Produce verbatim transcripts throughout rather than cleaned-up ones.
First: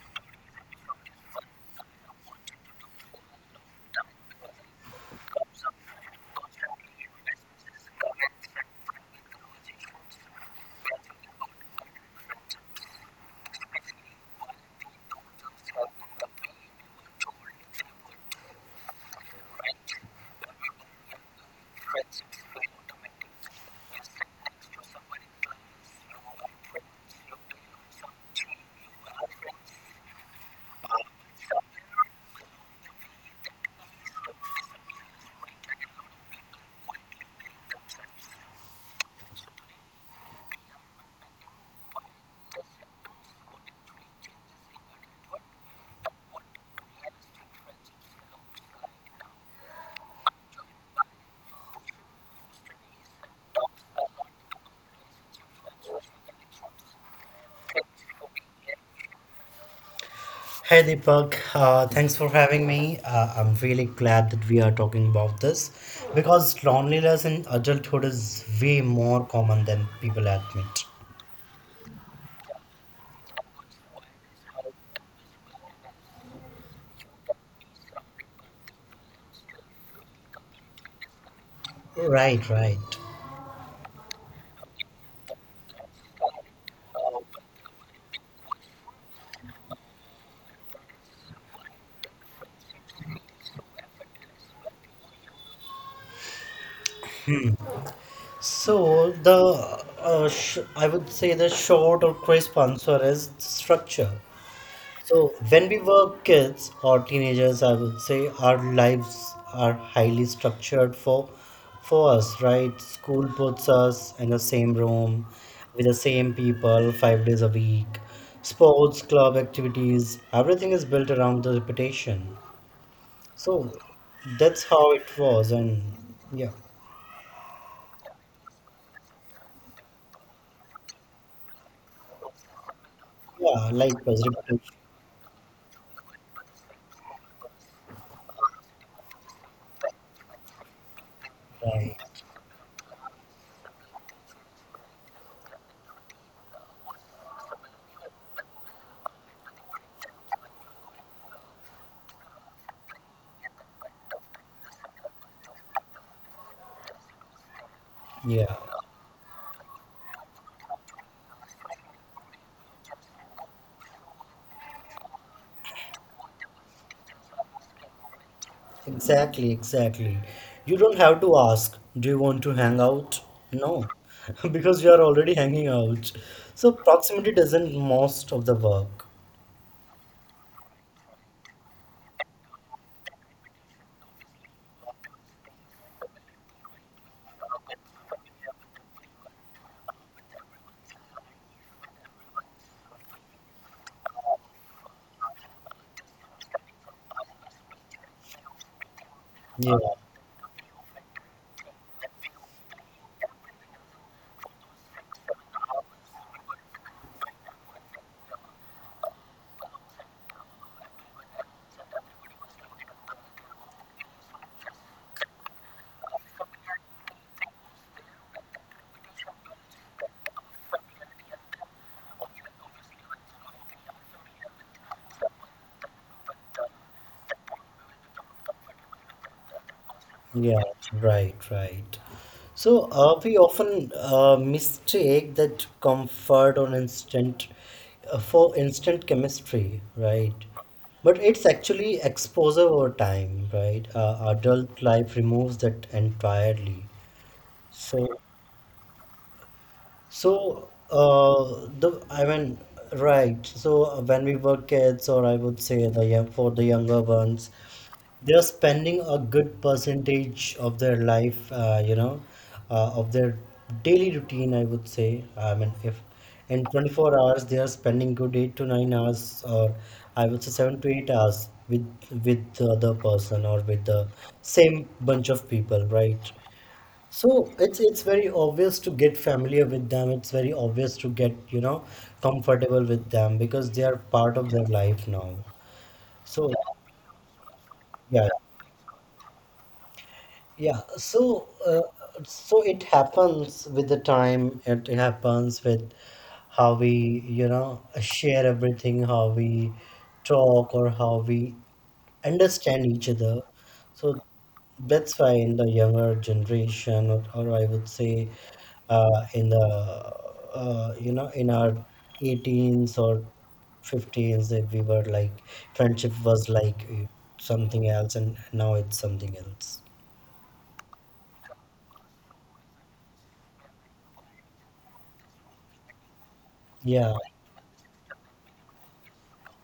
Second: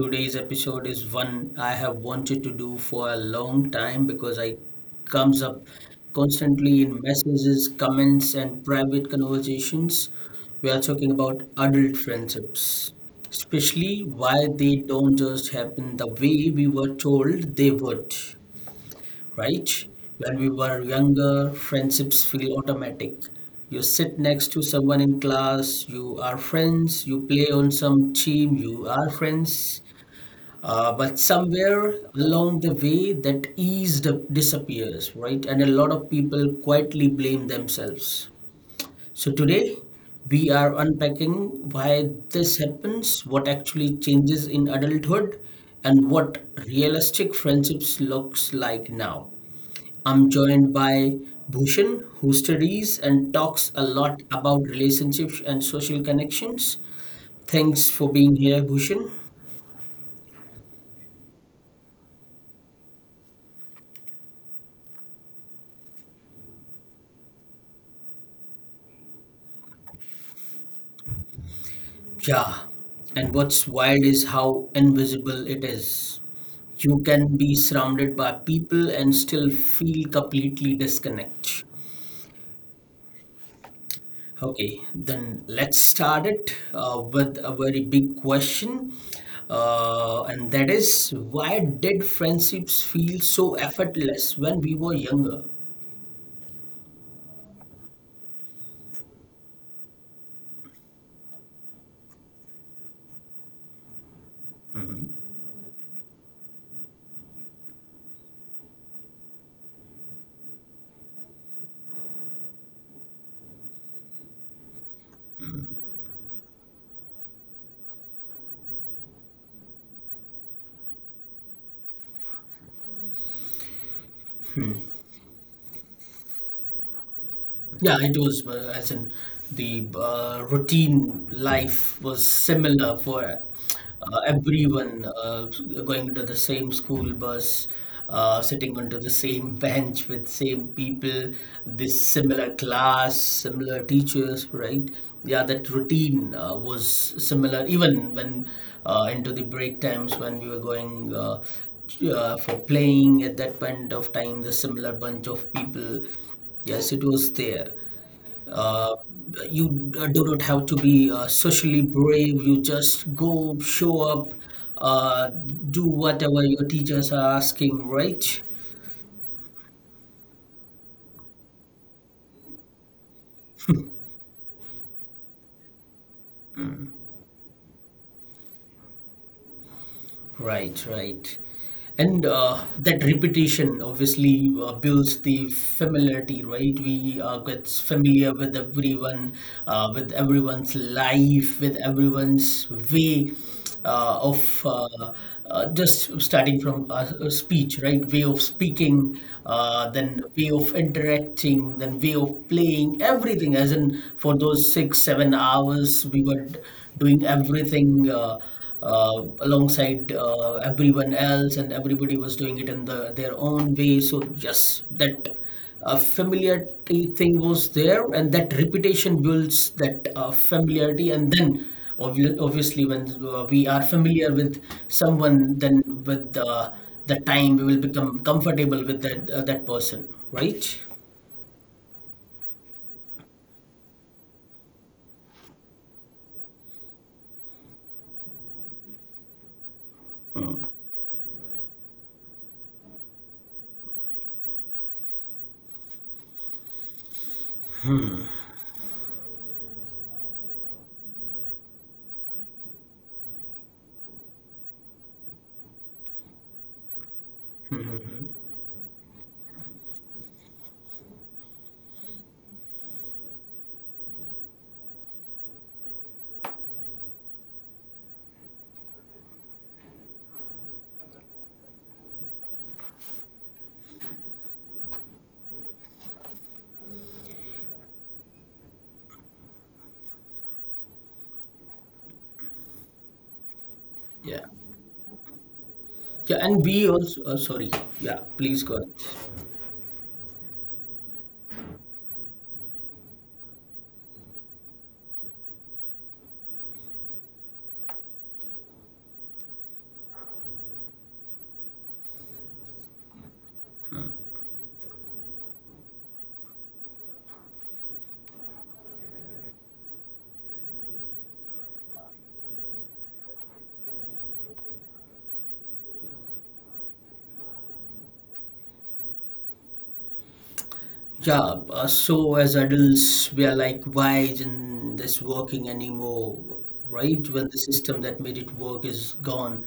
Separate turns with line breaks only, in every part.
Today's episode is one I have wanted to do for a long time because I comes up constantly in messages, comments, and private conversations. We are talking about adult friendships, especially why they don't just happen the way we were told they would, right? When we were younger, friendships feel automatic. You sit next to someone in class, you are friends, you play on some team, you are friends. Uh, but somewhere along the way, that ease d- disappears, right? And a lot of people quietly blame themselves. So today, we are unpacking why this happens, what actually changes in adulthood, and what realistic friendships looks like now. I'm joined by Bhushan, who studies and talks a lot about relationships and social connections. Thanks for being here, Bhushan.
Hey Deepak, uh, thanks for having me. Uh, I'm really glad that we are talking about this because loneliness in adulthood is way more common than people admit.
Yeah, and what's wild is how invisible it is. You can be surrounded by people and still feel completely disconnected.
Right, right.
Okay, then let's start it uh, with a very big question, uh, and that is why did friendships feel so effortless when we were younger?
So the uh, sh- I would say the short or crisp answer is structure. So when we were kids or teenagers, I would say our lives are highly structured for for us, right? School puts us in the same room with the same people five days a week. Sports, club activities, everything is built around the reputation. So that's how it was, and yeah,
Yeah, it was, uh, as in the uh, routine life was similar for
yeah, life
uh,
was repetition,
everyone uh, going to the same school bus, uh, sitting onto the same bench with same people, this
right?
similar class, similar teachers, right? Yeah, that routine uh, was similar even when uh, into the break times when we were going uh, uh, for playing. At that point of time, the similar bunch of people. Yes, it was there.
Yeah.
Uh, you d- do not have to be uh, socially brave. You just go, show up, uh, do whatever your teachers are asking, right?
Exactly, exactly. You don't have to ask, do you want to hang out? No, because you are already hanging out. So proximity doesn't most of the work.
Right, right. And uh, that repetition obviously uh, builds the familiarity, right? We uh, get familiar with everyone, uh, with everyone's life, with everyone's way uh, of uh, uh, just starting from uh, a speech, right? Way of speaking,
Yeah,
uh, then way of interacting, then way of playing, everything. As in, for those six, seven hours, we were doing everything. Uh, uh, alongside uh, everyone else, and everybody was doing it in the their own way. So yes, that uh, familiarity thing was there, and that reputation builds that uh, familiarity, and then. obvi- Obviously, when uh, we are familiar with someone, then with uh, the time we will become comfortable with that uh, that person, right?
yeah, right, right. So uh, we often uh, mistake that comfort on instant uh, for instant chemistry, right? But it's actually exposure over time, right? Uh, adult life removes that entirely. So. So, uh, the I mean, right. So uh, when we were kids, or I would say the young, for the younger ones, they're spending a good percentage of their life, uh, you know, uh, of their daily routine. I would say. I mean, if in twenty-four hours they are spending good eight to nine hours, or I would say seven to eight hours with with the other person or with the same bunch of people, right? So it's it's very obvious to get familiar with them. It's very obvious to get, you know, comfortable with them because they are part
Yeah,
of their life now.
yeah,
So
and we also. Uh, sorry, yeah,
yeah.
please go ahead.
Yeah, so uh, so it happens with the time. It happens with how we, you know, share everything, how we talk, or how we understand each other. So that's why in the younger generation, or, or I would say, uh, in the uh, you know, in our eighteens or fifteens, if we were like friendship was like uh, something else, and now it's something else.
Yeah, uh, so as adults, we are like, why isn't this working anymore,
Yeah.
right? When the system that made it work is gone,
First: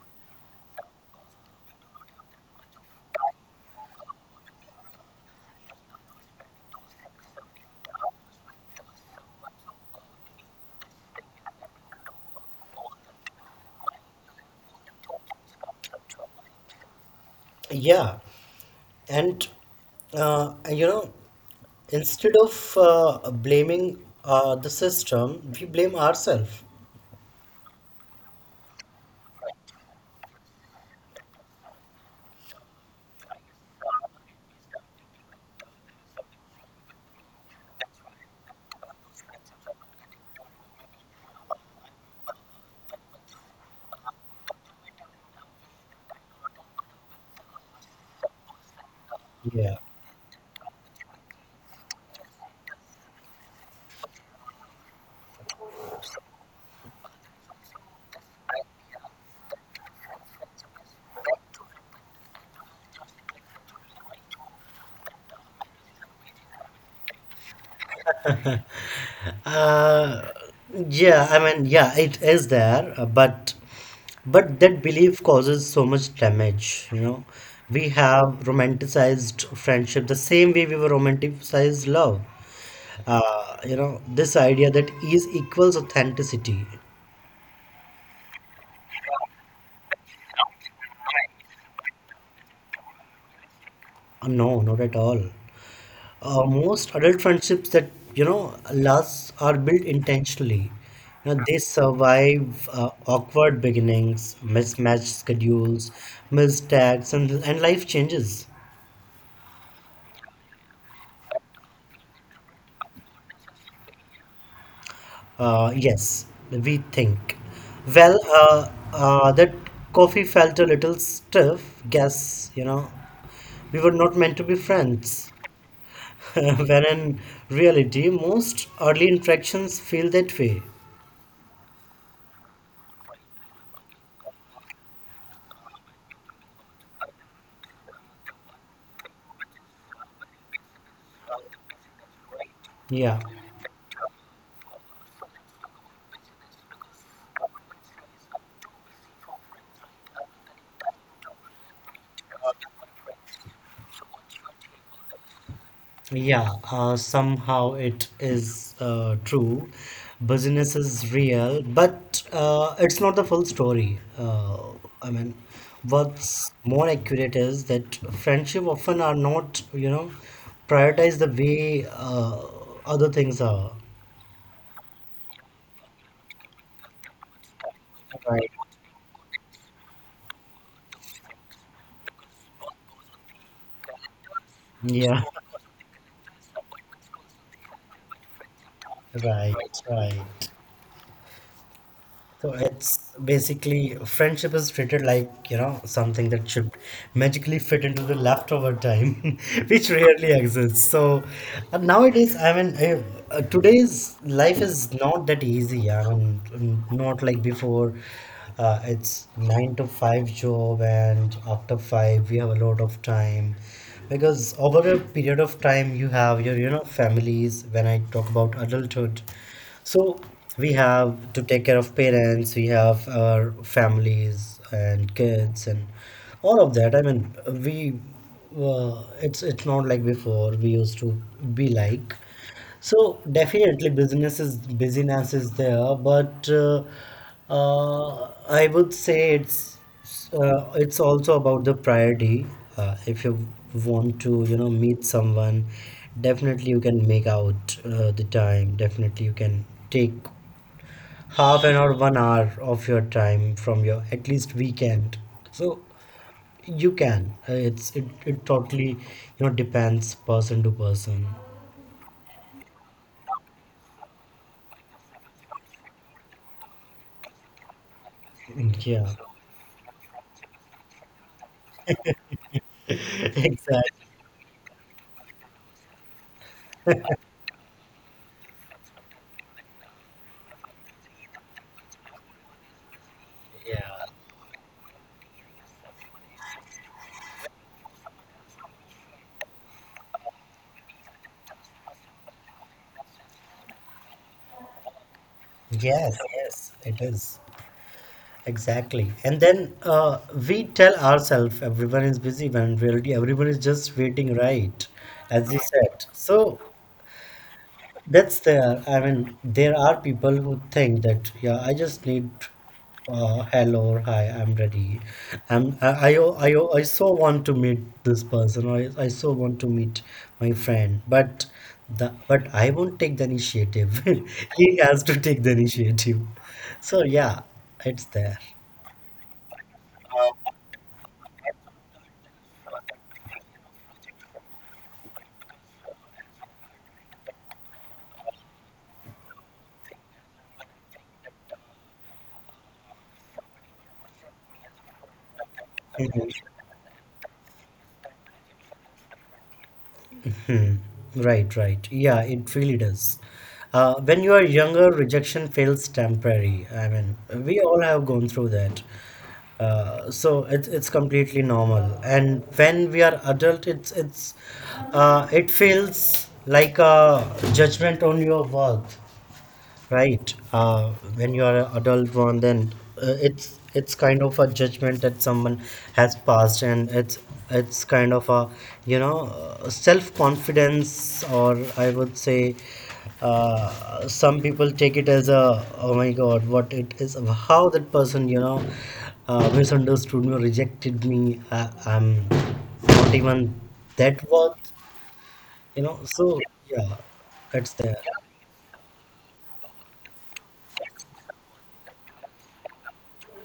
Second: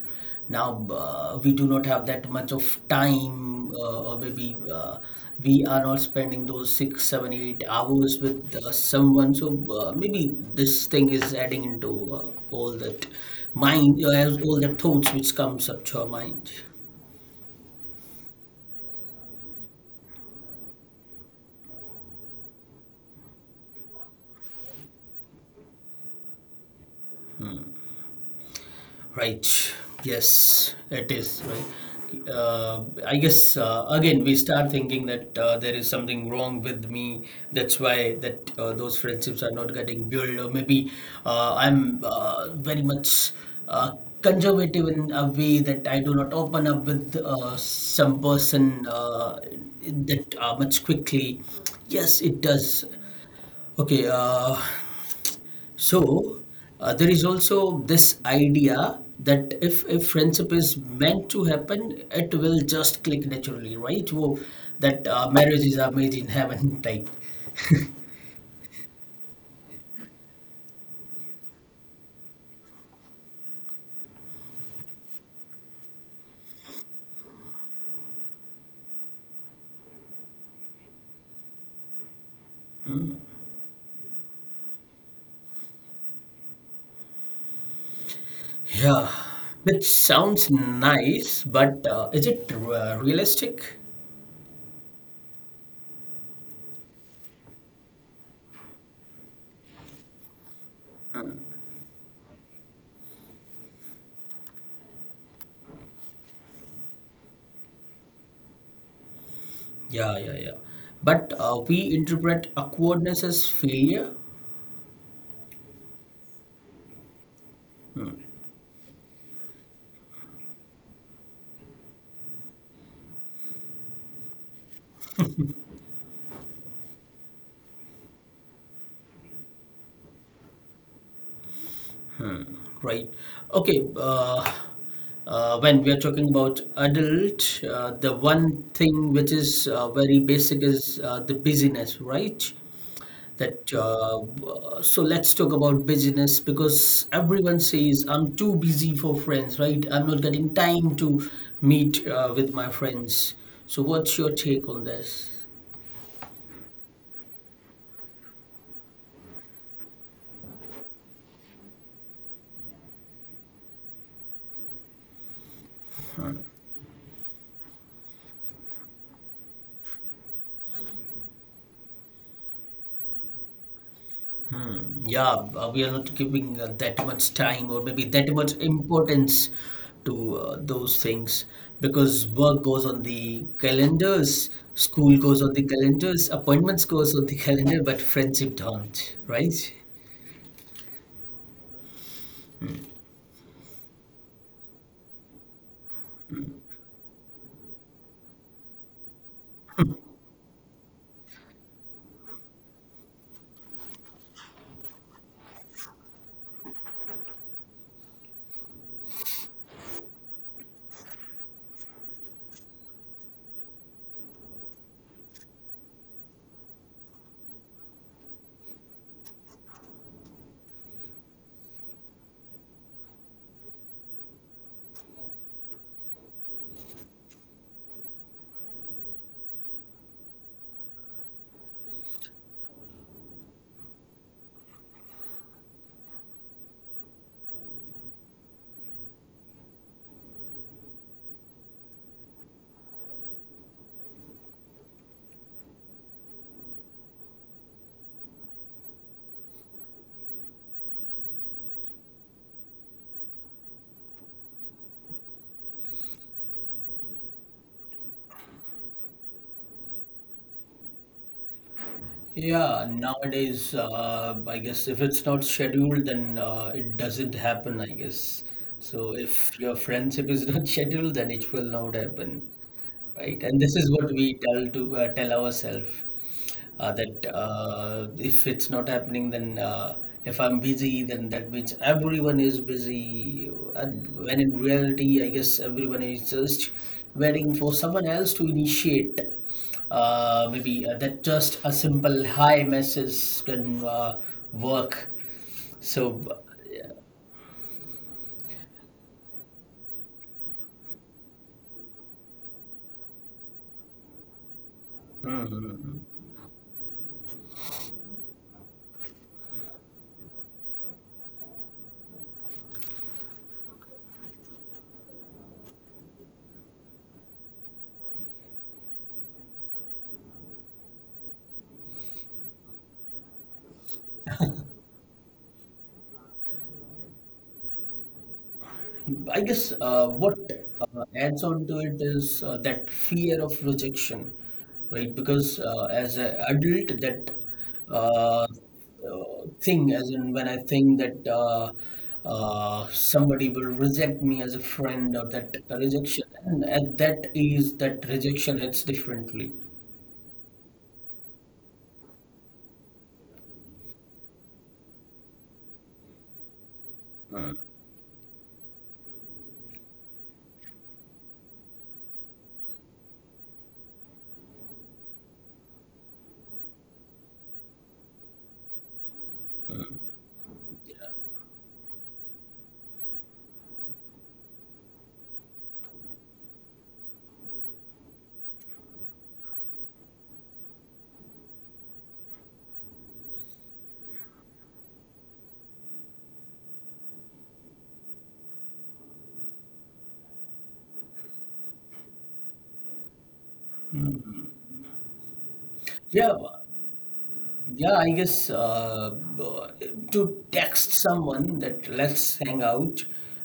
now uh, we do not have that much of time, uh, or maybe uh, we are not spending those six, seven, eight hours with uh, someone. So uh, maybe this thing is adding into uh, all that mind, uh, all the thoughts which comes up to our mind.
Yeah, and uh, you know, instead of uh, blaming uh, the system, we blame ourselves.
Right. Yes, it is. Right. Uh, I guess uh, again we start thinking that uh, there is something wrong with me. That's why that uh, those friendships are not getting built, or maybe uh, I'm uh, very much uh, conservative in a way that I do not open up with uh, some person uh,
Yeah.
that uh, much quickly. Yes, it does. Okay. Uh, so uh, there is also this idea that if a friendship is meant to happen, it will just click naturally, right? Whoa, that uh, marriage is a made in heaven type.
Uh, yeah, I mean, yeah, it is there, uh, but but that belief causes so much damage, you know. We have romanticized friendship the same way we were romanticized love. Uh, you know, this idea that ease equals authenticity.
Yeah, which sounds nice, but uh, is it uh, realistic?
Uh, no, not at all. Uh, most adult friendships that you know last are built intentionally. You know, they survive uh, awkward beginnings, mismatched schedules, mistakes, and and life changes.
Yeah, yeah, yeah. But uh, we interpret awkwardness as failure.
Uh, yes, we think.
Hmm.
Well, uh, uh, that coffee felt a little stiff. Guess you know we were not meant to be friends. When in reality, most early interactions feel that way.
Right. Okay. Uh, uh, when we are talking about adult, uh, the one thing which is uh, very basic is uh, the busyness, right?
Yeah.
That uh, w- so let's talk about business because everyone says I'm too busy for friends, right? I'm not getting time to meet uh, with my friends. So what's your take on this?
Yeah, uh, somehow it is uh, true. Business is real, but uh, it's not the full story. Uh, I mean, what's more accurate is that friendship often are not, you know, prioritized the way uh, other things are.
Yeah, uh, we are not giving uh, that much time or maybe that
Right.
much importance to uh, those things because work goes on the calendars, school
Yeah,
goes on the calendars, appointments goes on the calendar, but friendship don't,
right,
right?
right. So it's basically friendship is treated like, you know, something that should magically fit into the leftover time, which rarely exists. So uh, nowadays, I mean, eh, uh, today's life is not that easy. I mean, mm, not like before. Uh, it's nine to five job, and after five, we have a lot of time because over a period of time, you have your, you know, families. When I talk about adulthood. So we have to take care of parents, we have our families and kids and all of that. I mean, we uh, it's it's not like before we used to be like. So definitely business is busyness is there, but uh, uh, I would say it's uh, it's also about the priority. Uh, if you want to, you know, meet someone, definitely you can make out uh, the time. Definitely you can take half an hour, one hour of your time from your at least weekend. So you can. Uh, it's it, it totally, you know, depends person to person.
Yeah, nowadays, uh, I guess if it's not scheduled, then uh, it doesn't happen, I guess.
Yeah,
So if your friendship is not scheduled, then it will not happen, right? And this is
exactly.
what we tell to uh, tell ourselves uh, that uh, if it's not happening, then uh, if I'm busy, then that means everyone is busy.
Yeah.
And when in reality, I guess everyone is just waiting for someone else to initiate. Uh, maybe uh, that just a simple hi message can uh, work.
Yes,
So
yes,
uh,
it is. Exactly. And then uh, we tell ourselves everyone is busy when in reality everyone is just waiting, right? As you said. So that's there. I mean, there are people who think that, yeah, I just need uh, hello or hi, I'm ready. I'm, I, I, I, I so want to meet this person, or I, I so want to meet my friend. But the, but I won't take the initiative. He has to take the initiative. So yeah, it's there.
I guess uh, what uh, adds on to it is uh, that fear of rejection, right? Because uh, as an adult, that uh, uh, thing, as in when I think that uh, uh, somebody will reject me as a friend or that rejection, and at that age, that rejection hits differently.
Hmm. Right, right. Yeah, it really does. Uh, when you are younger, rejection feels temporary. I mean, we all have gone through that. Uh, so it's it's completely normal. And when we are adult, it's it's uh, it feels like a judgment on your worth. Right. Uh, when you are an adult one, then uh, it's it's kind of a judgment that someone has passed, and it's it's kind of a you know self confidence, or I would say, uh, some people take it as a oh my god, what it is, how that person you know uh, misunderstood me, rejected me. I, I'm not even that worth, you know.
Yeah.
So yeah, that's
Yeah,
there.
I guess uh, to text someone that let's hang out,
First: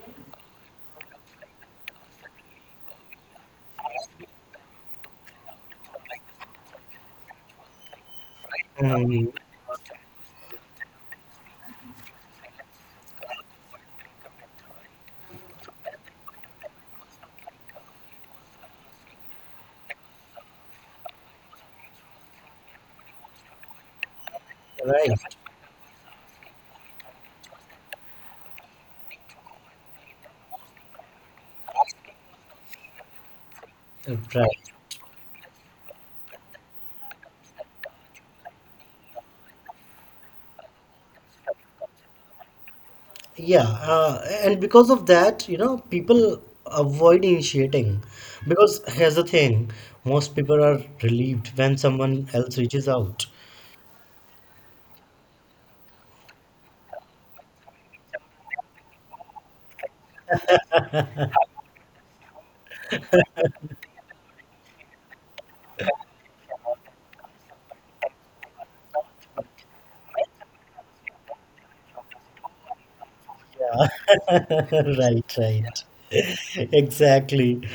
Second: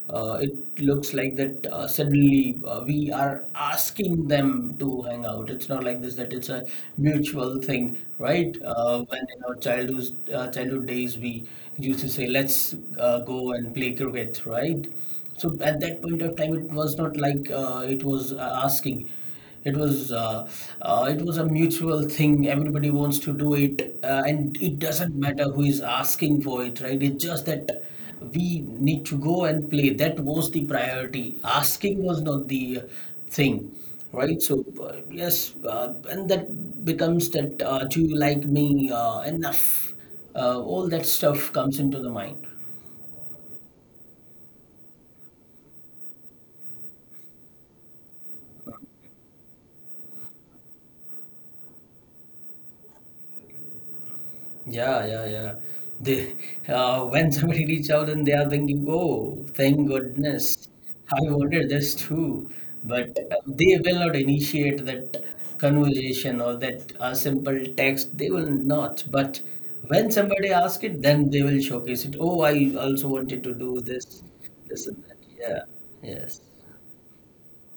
uh, it looks like that uh, suddenly uh, we are asking them to hang out. It's not like this that it's a mutual thing, right? Uh, when
Mhm.
in our childhood uh, childhood days, we used to say let's uh, go and play cricket, right? So at that point of time, it was not like uh, it was uh, asking. It was uh, uh, it was a mutual thing. Everybody wants to do it, uh, and it doesn't
Right.
matter who is asking for it, right? It's just that we need to go and play. That was the priority. Asking was not the thing, right?
Right.
So uh, yes, uh, and that becomes that. Uh, do you like me uh, enough? Uh, all that stuff comes into the mind.
Yeah. Uh, and because of that, you know, people avoid initiating because here's the thing, most people are relieved when someone else reaches out.
Yeah, yeah, yeah. They, uh, when somebody reach out and they are thinking, "Oh, thank goodness, I wanted this too," but uh, they will not initiate that conversation or that uh, simple text. They will not. But when somebody asks it, then they will showcase it. Oh, I also wanted to do
Yeah.
this, this and that.
Right,
Yeah.
right.
Yes.
Exactly.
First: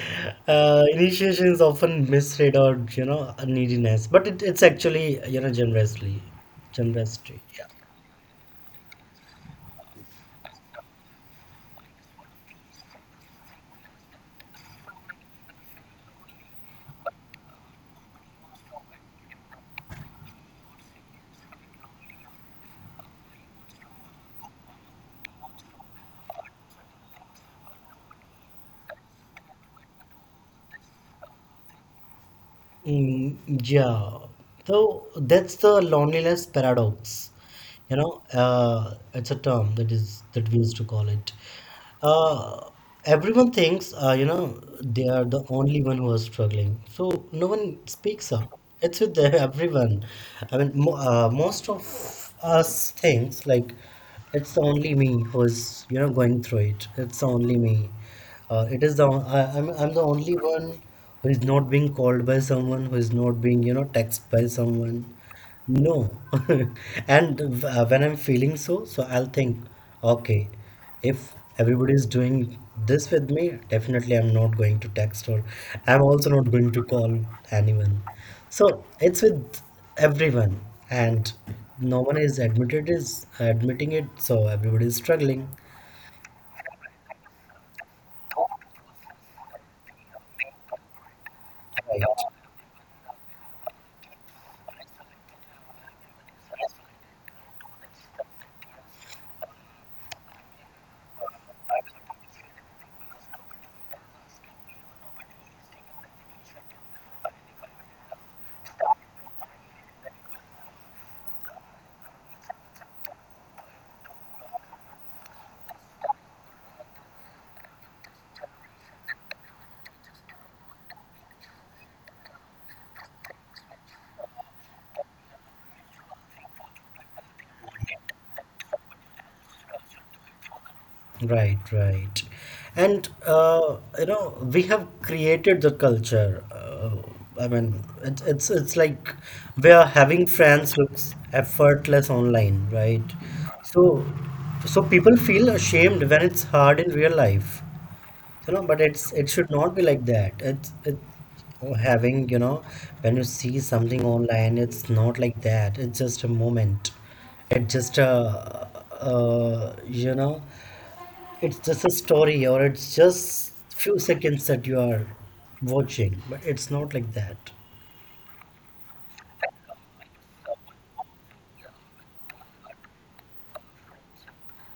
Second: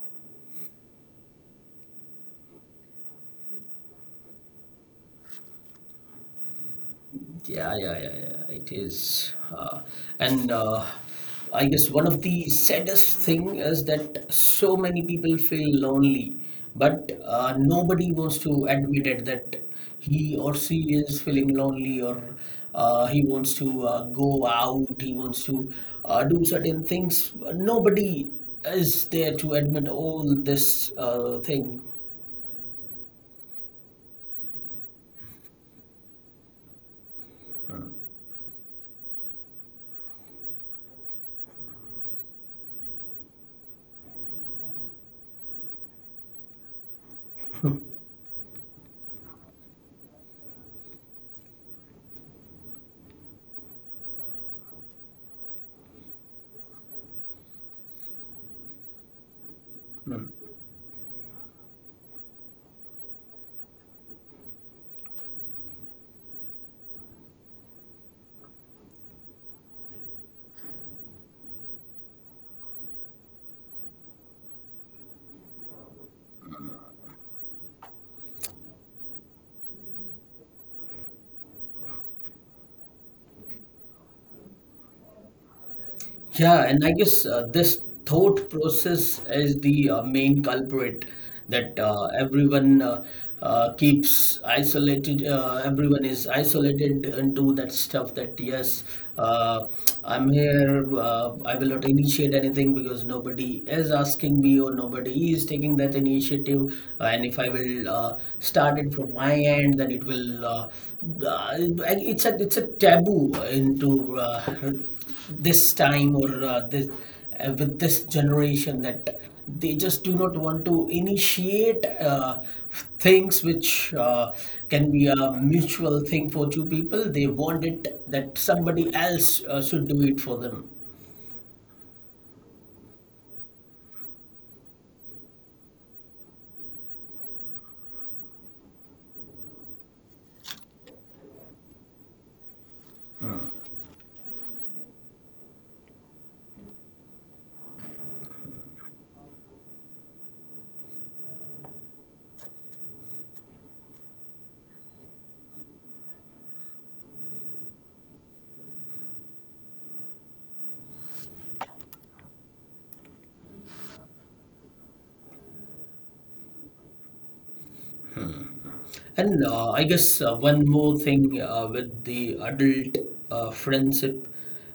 Uh, initiation is often misread or, you know, a neediness, but it, it's actually, you know, generously, generosity.
Yeah, yeah, yeah, yeah. It is, uh, and uh, I guess one of the saddest thing is that so many people feel lonely, but uh, nobody wants to admit it that he or she is feeling lonely, or uh, he wants to uh, go out, he wants to uh, do certain things. Nobody is there to admit all this uh, thing.
Mm, Yeah, so that's the loneliness paradox. You know, uh, it's a term that is that we used to call it. Uh, Everyone thinks, uh, you know, they are the only one who are struggling, so no one speaks up. It's with the, everyone. I mean, mo uh, most of us thinks like. It's only me who's, you know, going through it. It's only me. Uh, it is the I, I'm I'm the only one who is not being called by someone, who is not being, you know, texted by someone. No. And uh, when I'm feeling so, so I'll think, okay, if everybody is doing this with me, definitely I'm not going to text, or I'm also not going to call anyone. So it's with everyone, and no one is admitted is admitting it. So everybody is struggling.
Yeah, and I guess uh, this thought process is the uh, main culprit that uh, everyone uh, uh, keeps isolated. Uh, everyone is isolated into that stuff that, yes, uh, I'm here, uh, I will not initiate anything because nobody is asking me or nobody is taking that initiative. And if I will uh, start it from my end, then it will. Uh, uh, it's a it's a taboo into uh, this time or uh, this uh, with this generation that they just do not want to initiate uh, things which uh, can be a mutual thing for two people. They want it that somebody else uh, should do it for them.
Right, right. And uh, you know, we have created the culture. Uh, I mean, it's it's it's like we are having friends looks effortless online, right? So so people feel ashamed when it's hard in real life. You know, but it's it should not be like that. It's it Having, you know when you see something online, it's not like that. It's just a moment. It's just a uh, you know, it's just a story, or it's just few seconds that you are watching, but it's not like that.
And uh, I guess uh, one more thing uh, with the adult uh, friendship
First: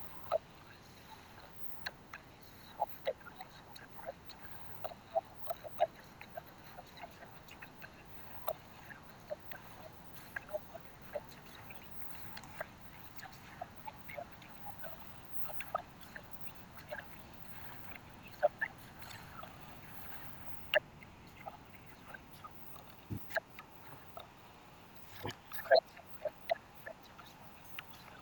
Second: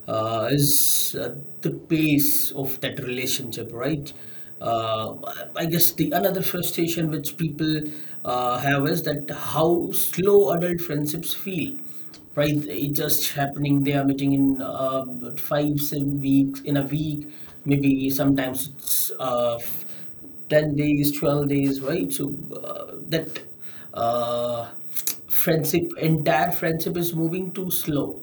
uh, is uh, the pace of that relationship, right? Uh, I guess the another frustration which people uh, have is that how slow adult friendships feel, right? It's just happening. They are meeting in uh, five seven weeks in a week, maybe. Sometimes it's uh, ten days, twelve days, right? So uh, that uh, friendship entire friendship is moving too slow.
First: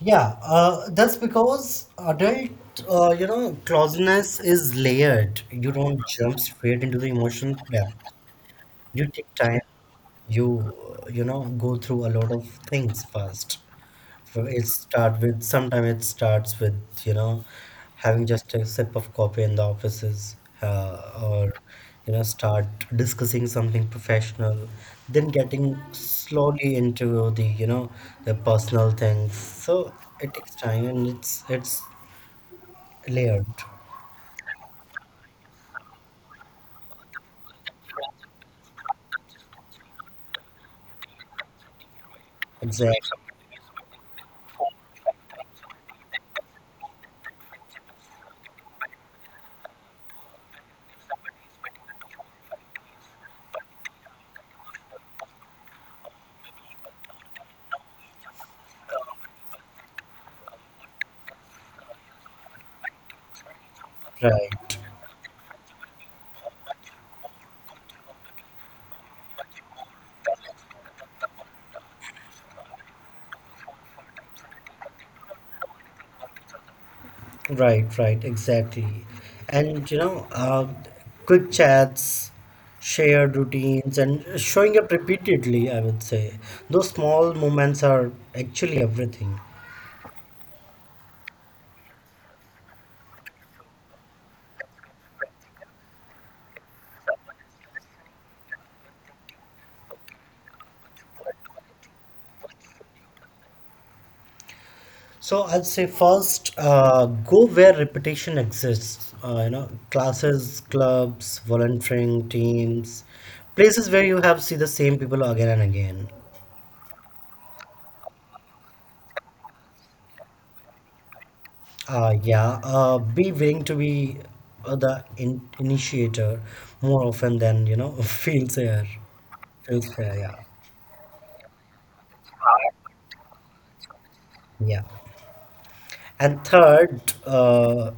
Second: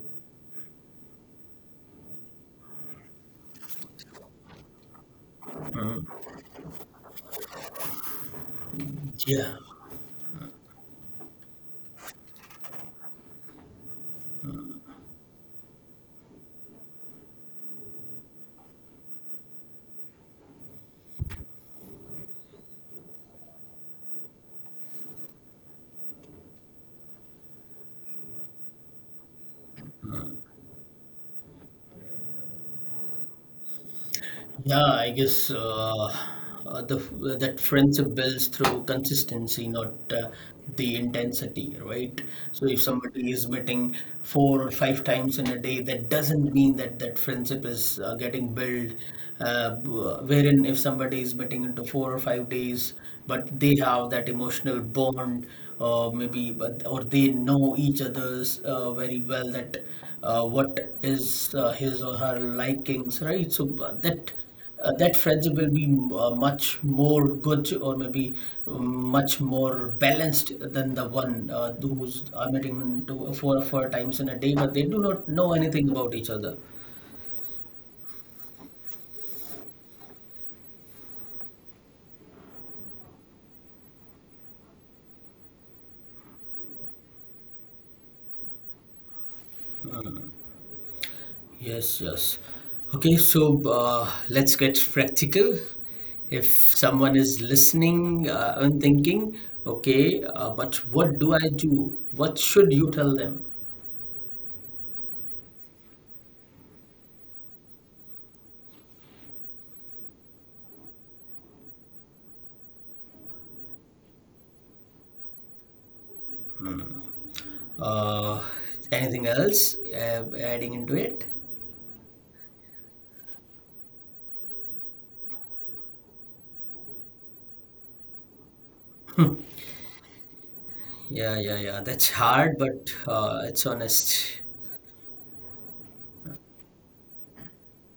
Yeah, uh, that's because adult, uh, you know, closeness is layered. You don't jump straight into the emotional depth. You take
Yeah.
time. You uh, you know go through a lot of things first. So it start with Sometimes it starts with, you know, having just a sip of coffee in the offices, uh, or, you know, start discussing something professional, then getting slowly into the you know the personal things. So it takes time, and it's it's layered.
Yeah, I guess uh, uh, the that friendship builds through consistency, not uh, the intensity, right? So if
Exactly,
somebody is meeting four or five times in a day, that doesn't mean that that friendship is uh, getting built. Uh, b- wherein if somebody is meeting into four or five days, but they have that emotional bond, uh, maybe, but, or they know each other's uh, very well that uh, what is uh, his or her likings, right? So uh, that
right.
uh, that friendship will be uh, much more good or maybe um, much more balanced than the one uh, who's are meeting two, four four times in a day, but they do not know anything about each other.
Right, right, exactly. And you know, uh, quick chats, shared routines, and showing up repeatedly, I would say. Those small moments are actually everything.
Yes, yes. Okay, so uh, let's get practical. If someone is listening uh, and thinking, okay, uh, but what do I do? What should you tell them?
So I'd say first, uh, go where repetition exists. Uh, you know, classes, clubs, volunteering teams, places where you have see the same people again and again.
Uh, Anything else uh, adding into it?
Uh, yeah, uh, be willing to be uh, the in initiator more often than, you know, feels fair. Feels fair, yeah.
Yeah, yeah, yeah. That's hard, but uh, it's honest.
Yeah. And third, uh,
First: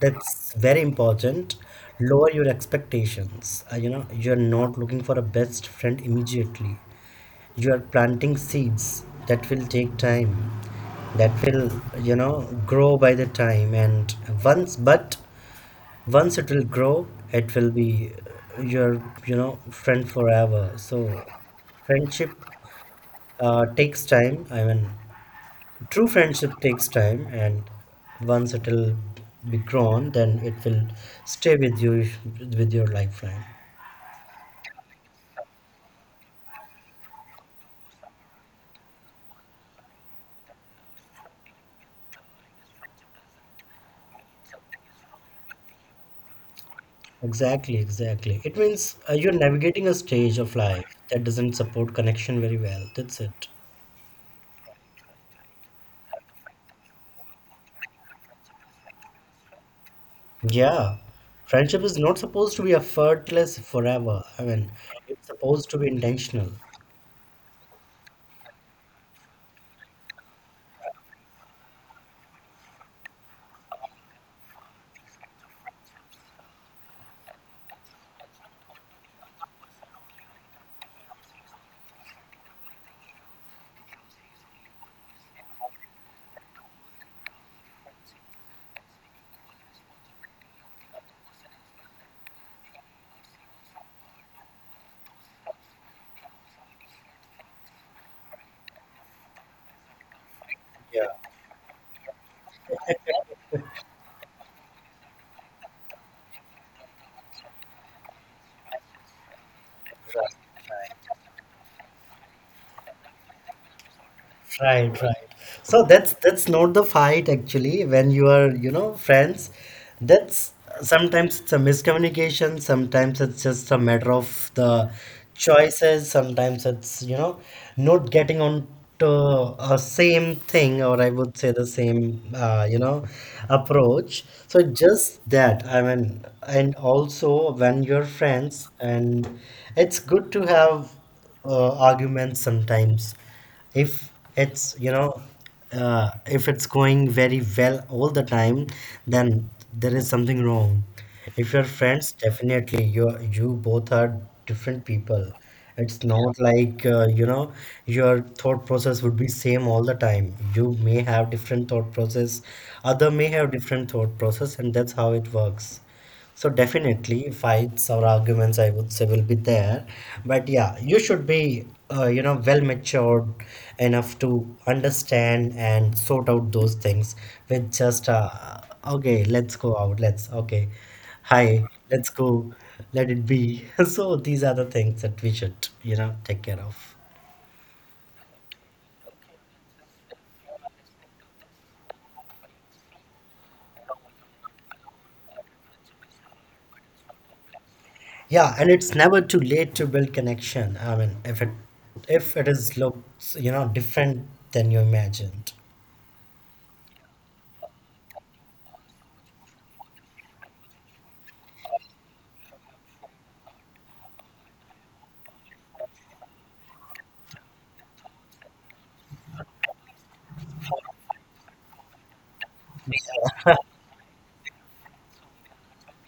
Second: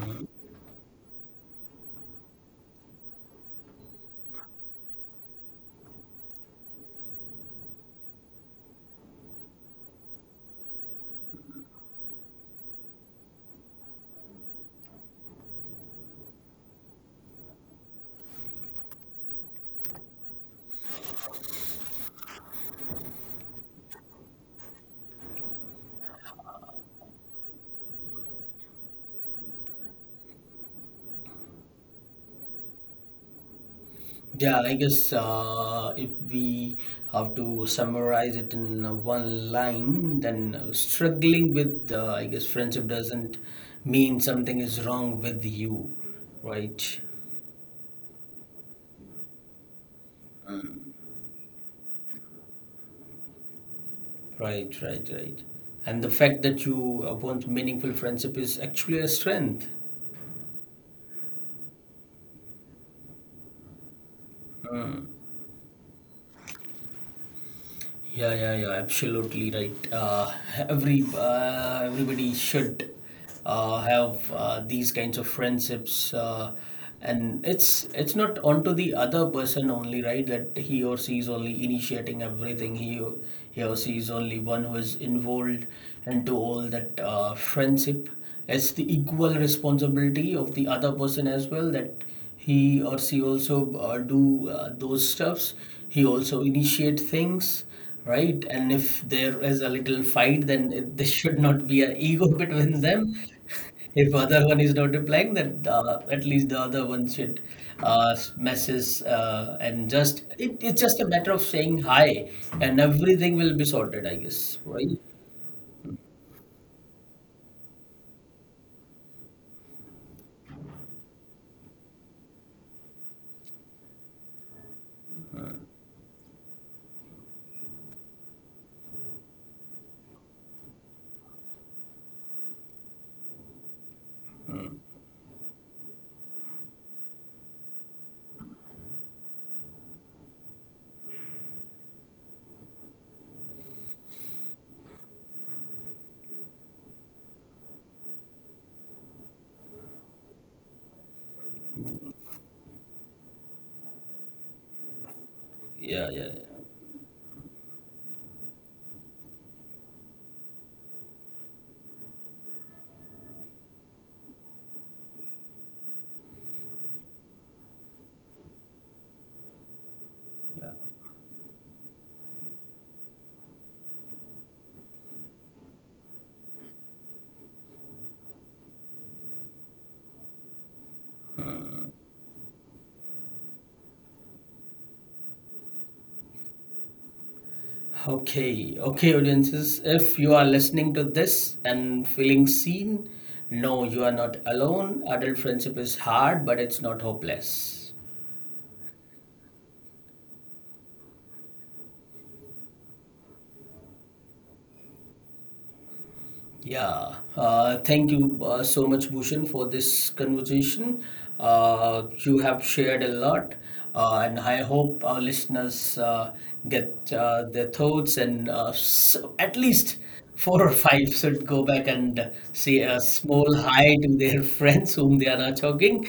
that's very important, lower your expectations. Uh, you know, you're not looking for a best friend immediately. You are planting seeds that will take time, that will, you know, grow by the time. And once, but once it will grow, it will be your, you know friend forever. So friendship uh, takes time. I mean, true friendship takes time, and once it will be grown, then it will stay with you, with your lifeline.
Yeah, I guess uh, if we have to summarize it in uh, one line, then uh, struggling with, uh, I guess, friendship doesn't mean something is wrong with you, right?
Exactly, exactly. It means uh, you're navigating a stage of life that doesn't support connection very well. That's it.
Right, right, right. And the fact that you uh, want meaningful friendship is actually a strength.
Yeah, friendship is not supposed to be effortless forever. I mean, it's supposed to be intentional.
Yeah, yeah, yeah, absolutely right. Uh, every uh, everybody should uh, have uh, these kinds of friendships, uh, and it's it's not onto the other person only, right? That he or she is only initiating everything. He or- he or she is only one who is involved into all that uh, friendship. It's the equal responsibility of the other person as well that he or she also uh, do uh, those stuffs. He also initiate things, right? And if there is a little fight, then it,
Yeah,
this should not be an ego between them. If other one is not replying, then uh, at least the other one should uh, messes uh, and just
right.
it, it's just a matter of saying hi, and everything will be sorted, I guess, right?
Right, right. So that's that's not the fight actually when you are, you know, friends. That's Sometimes it's a miscommunication, sometimes it's just a matter of the choices, sometimes it's, you know, not getting on to a same thing, or I would say the same, uh, you know, approach. So just that, I mean, and also when you're friends, and it's good to have uh, arguments sometimes. if it's you know uh, if it's going very well all the time, then there is something wrong. If you're friends, definitely you you both are different people. It's
Yeah, yeah, yeah.
not like, uh, you know your thought process would be same all the time. You may have different thought process, other may have different thought process, and that's how it works. So definitely fights or arguments, I would say, will be there. But
Yeah.
yeah, you should be, uh, you know, well matured enough to understand and sort out those things with just, uh, okay, let's go out. Let's, okay, hi, let's go. Let it be. So these are the things that we should, you know, take care of.
Okay, okay, audiences. If you are listening to this and feeling seen, no, you are not alone. Adult friendship is hard, but it's not hopeless.
Yeah, and it's never too late to build connection. I mean, if it if it is looks, you know, different than you imagined.
Yeah, uh, thank you uh, so much, Bhushan, for this conversation. Uh, you have shared a lot, uh, and I hope our listeners uh, get uh, their thoughts and uh, s- at least four or five should go back and say a small hi to their friends whom they are not talking.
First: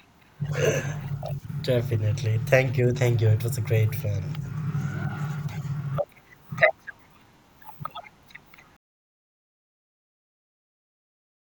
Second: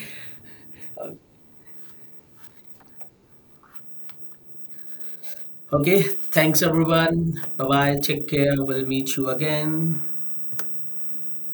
Definitely. Thank you. Thank you. It was a great fun.
Okay, thanks everyone. Bye bye. Take care. We'll meet you again.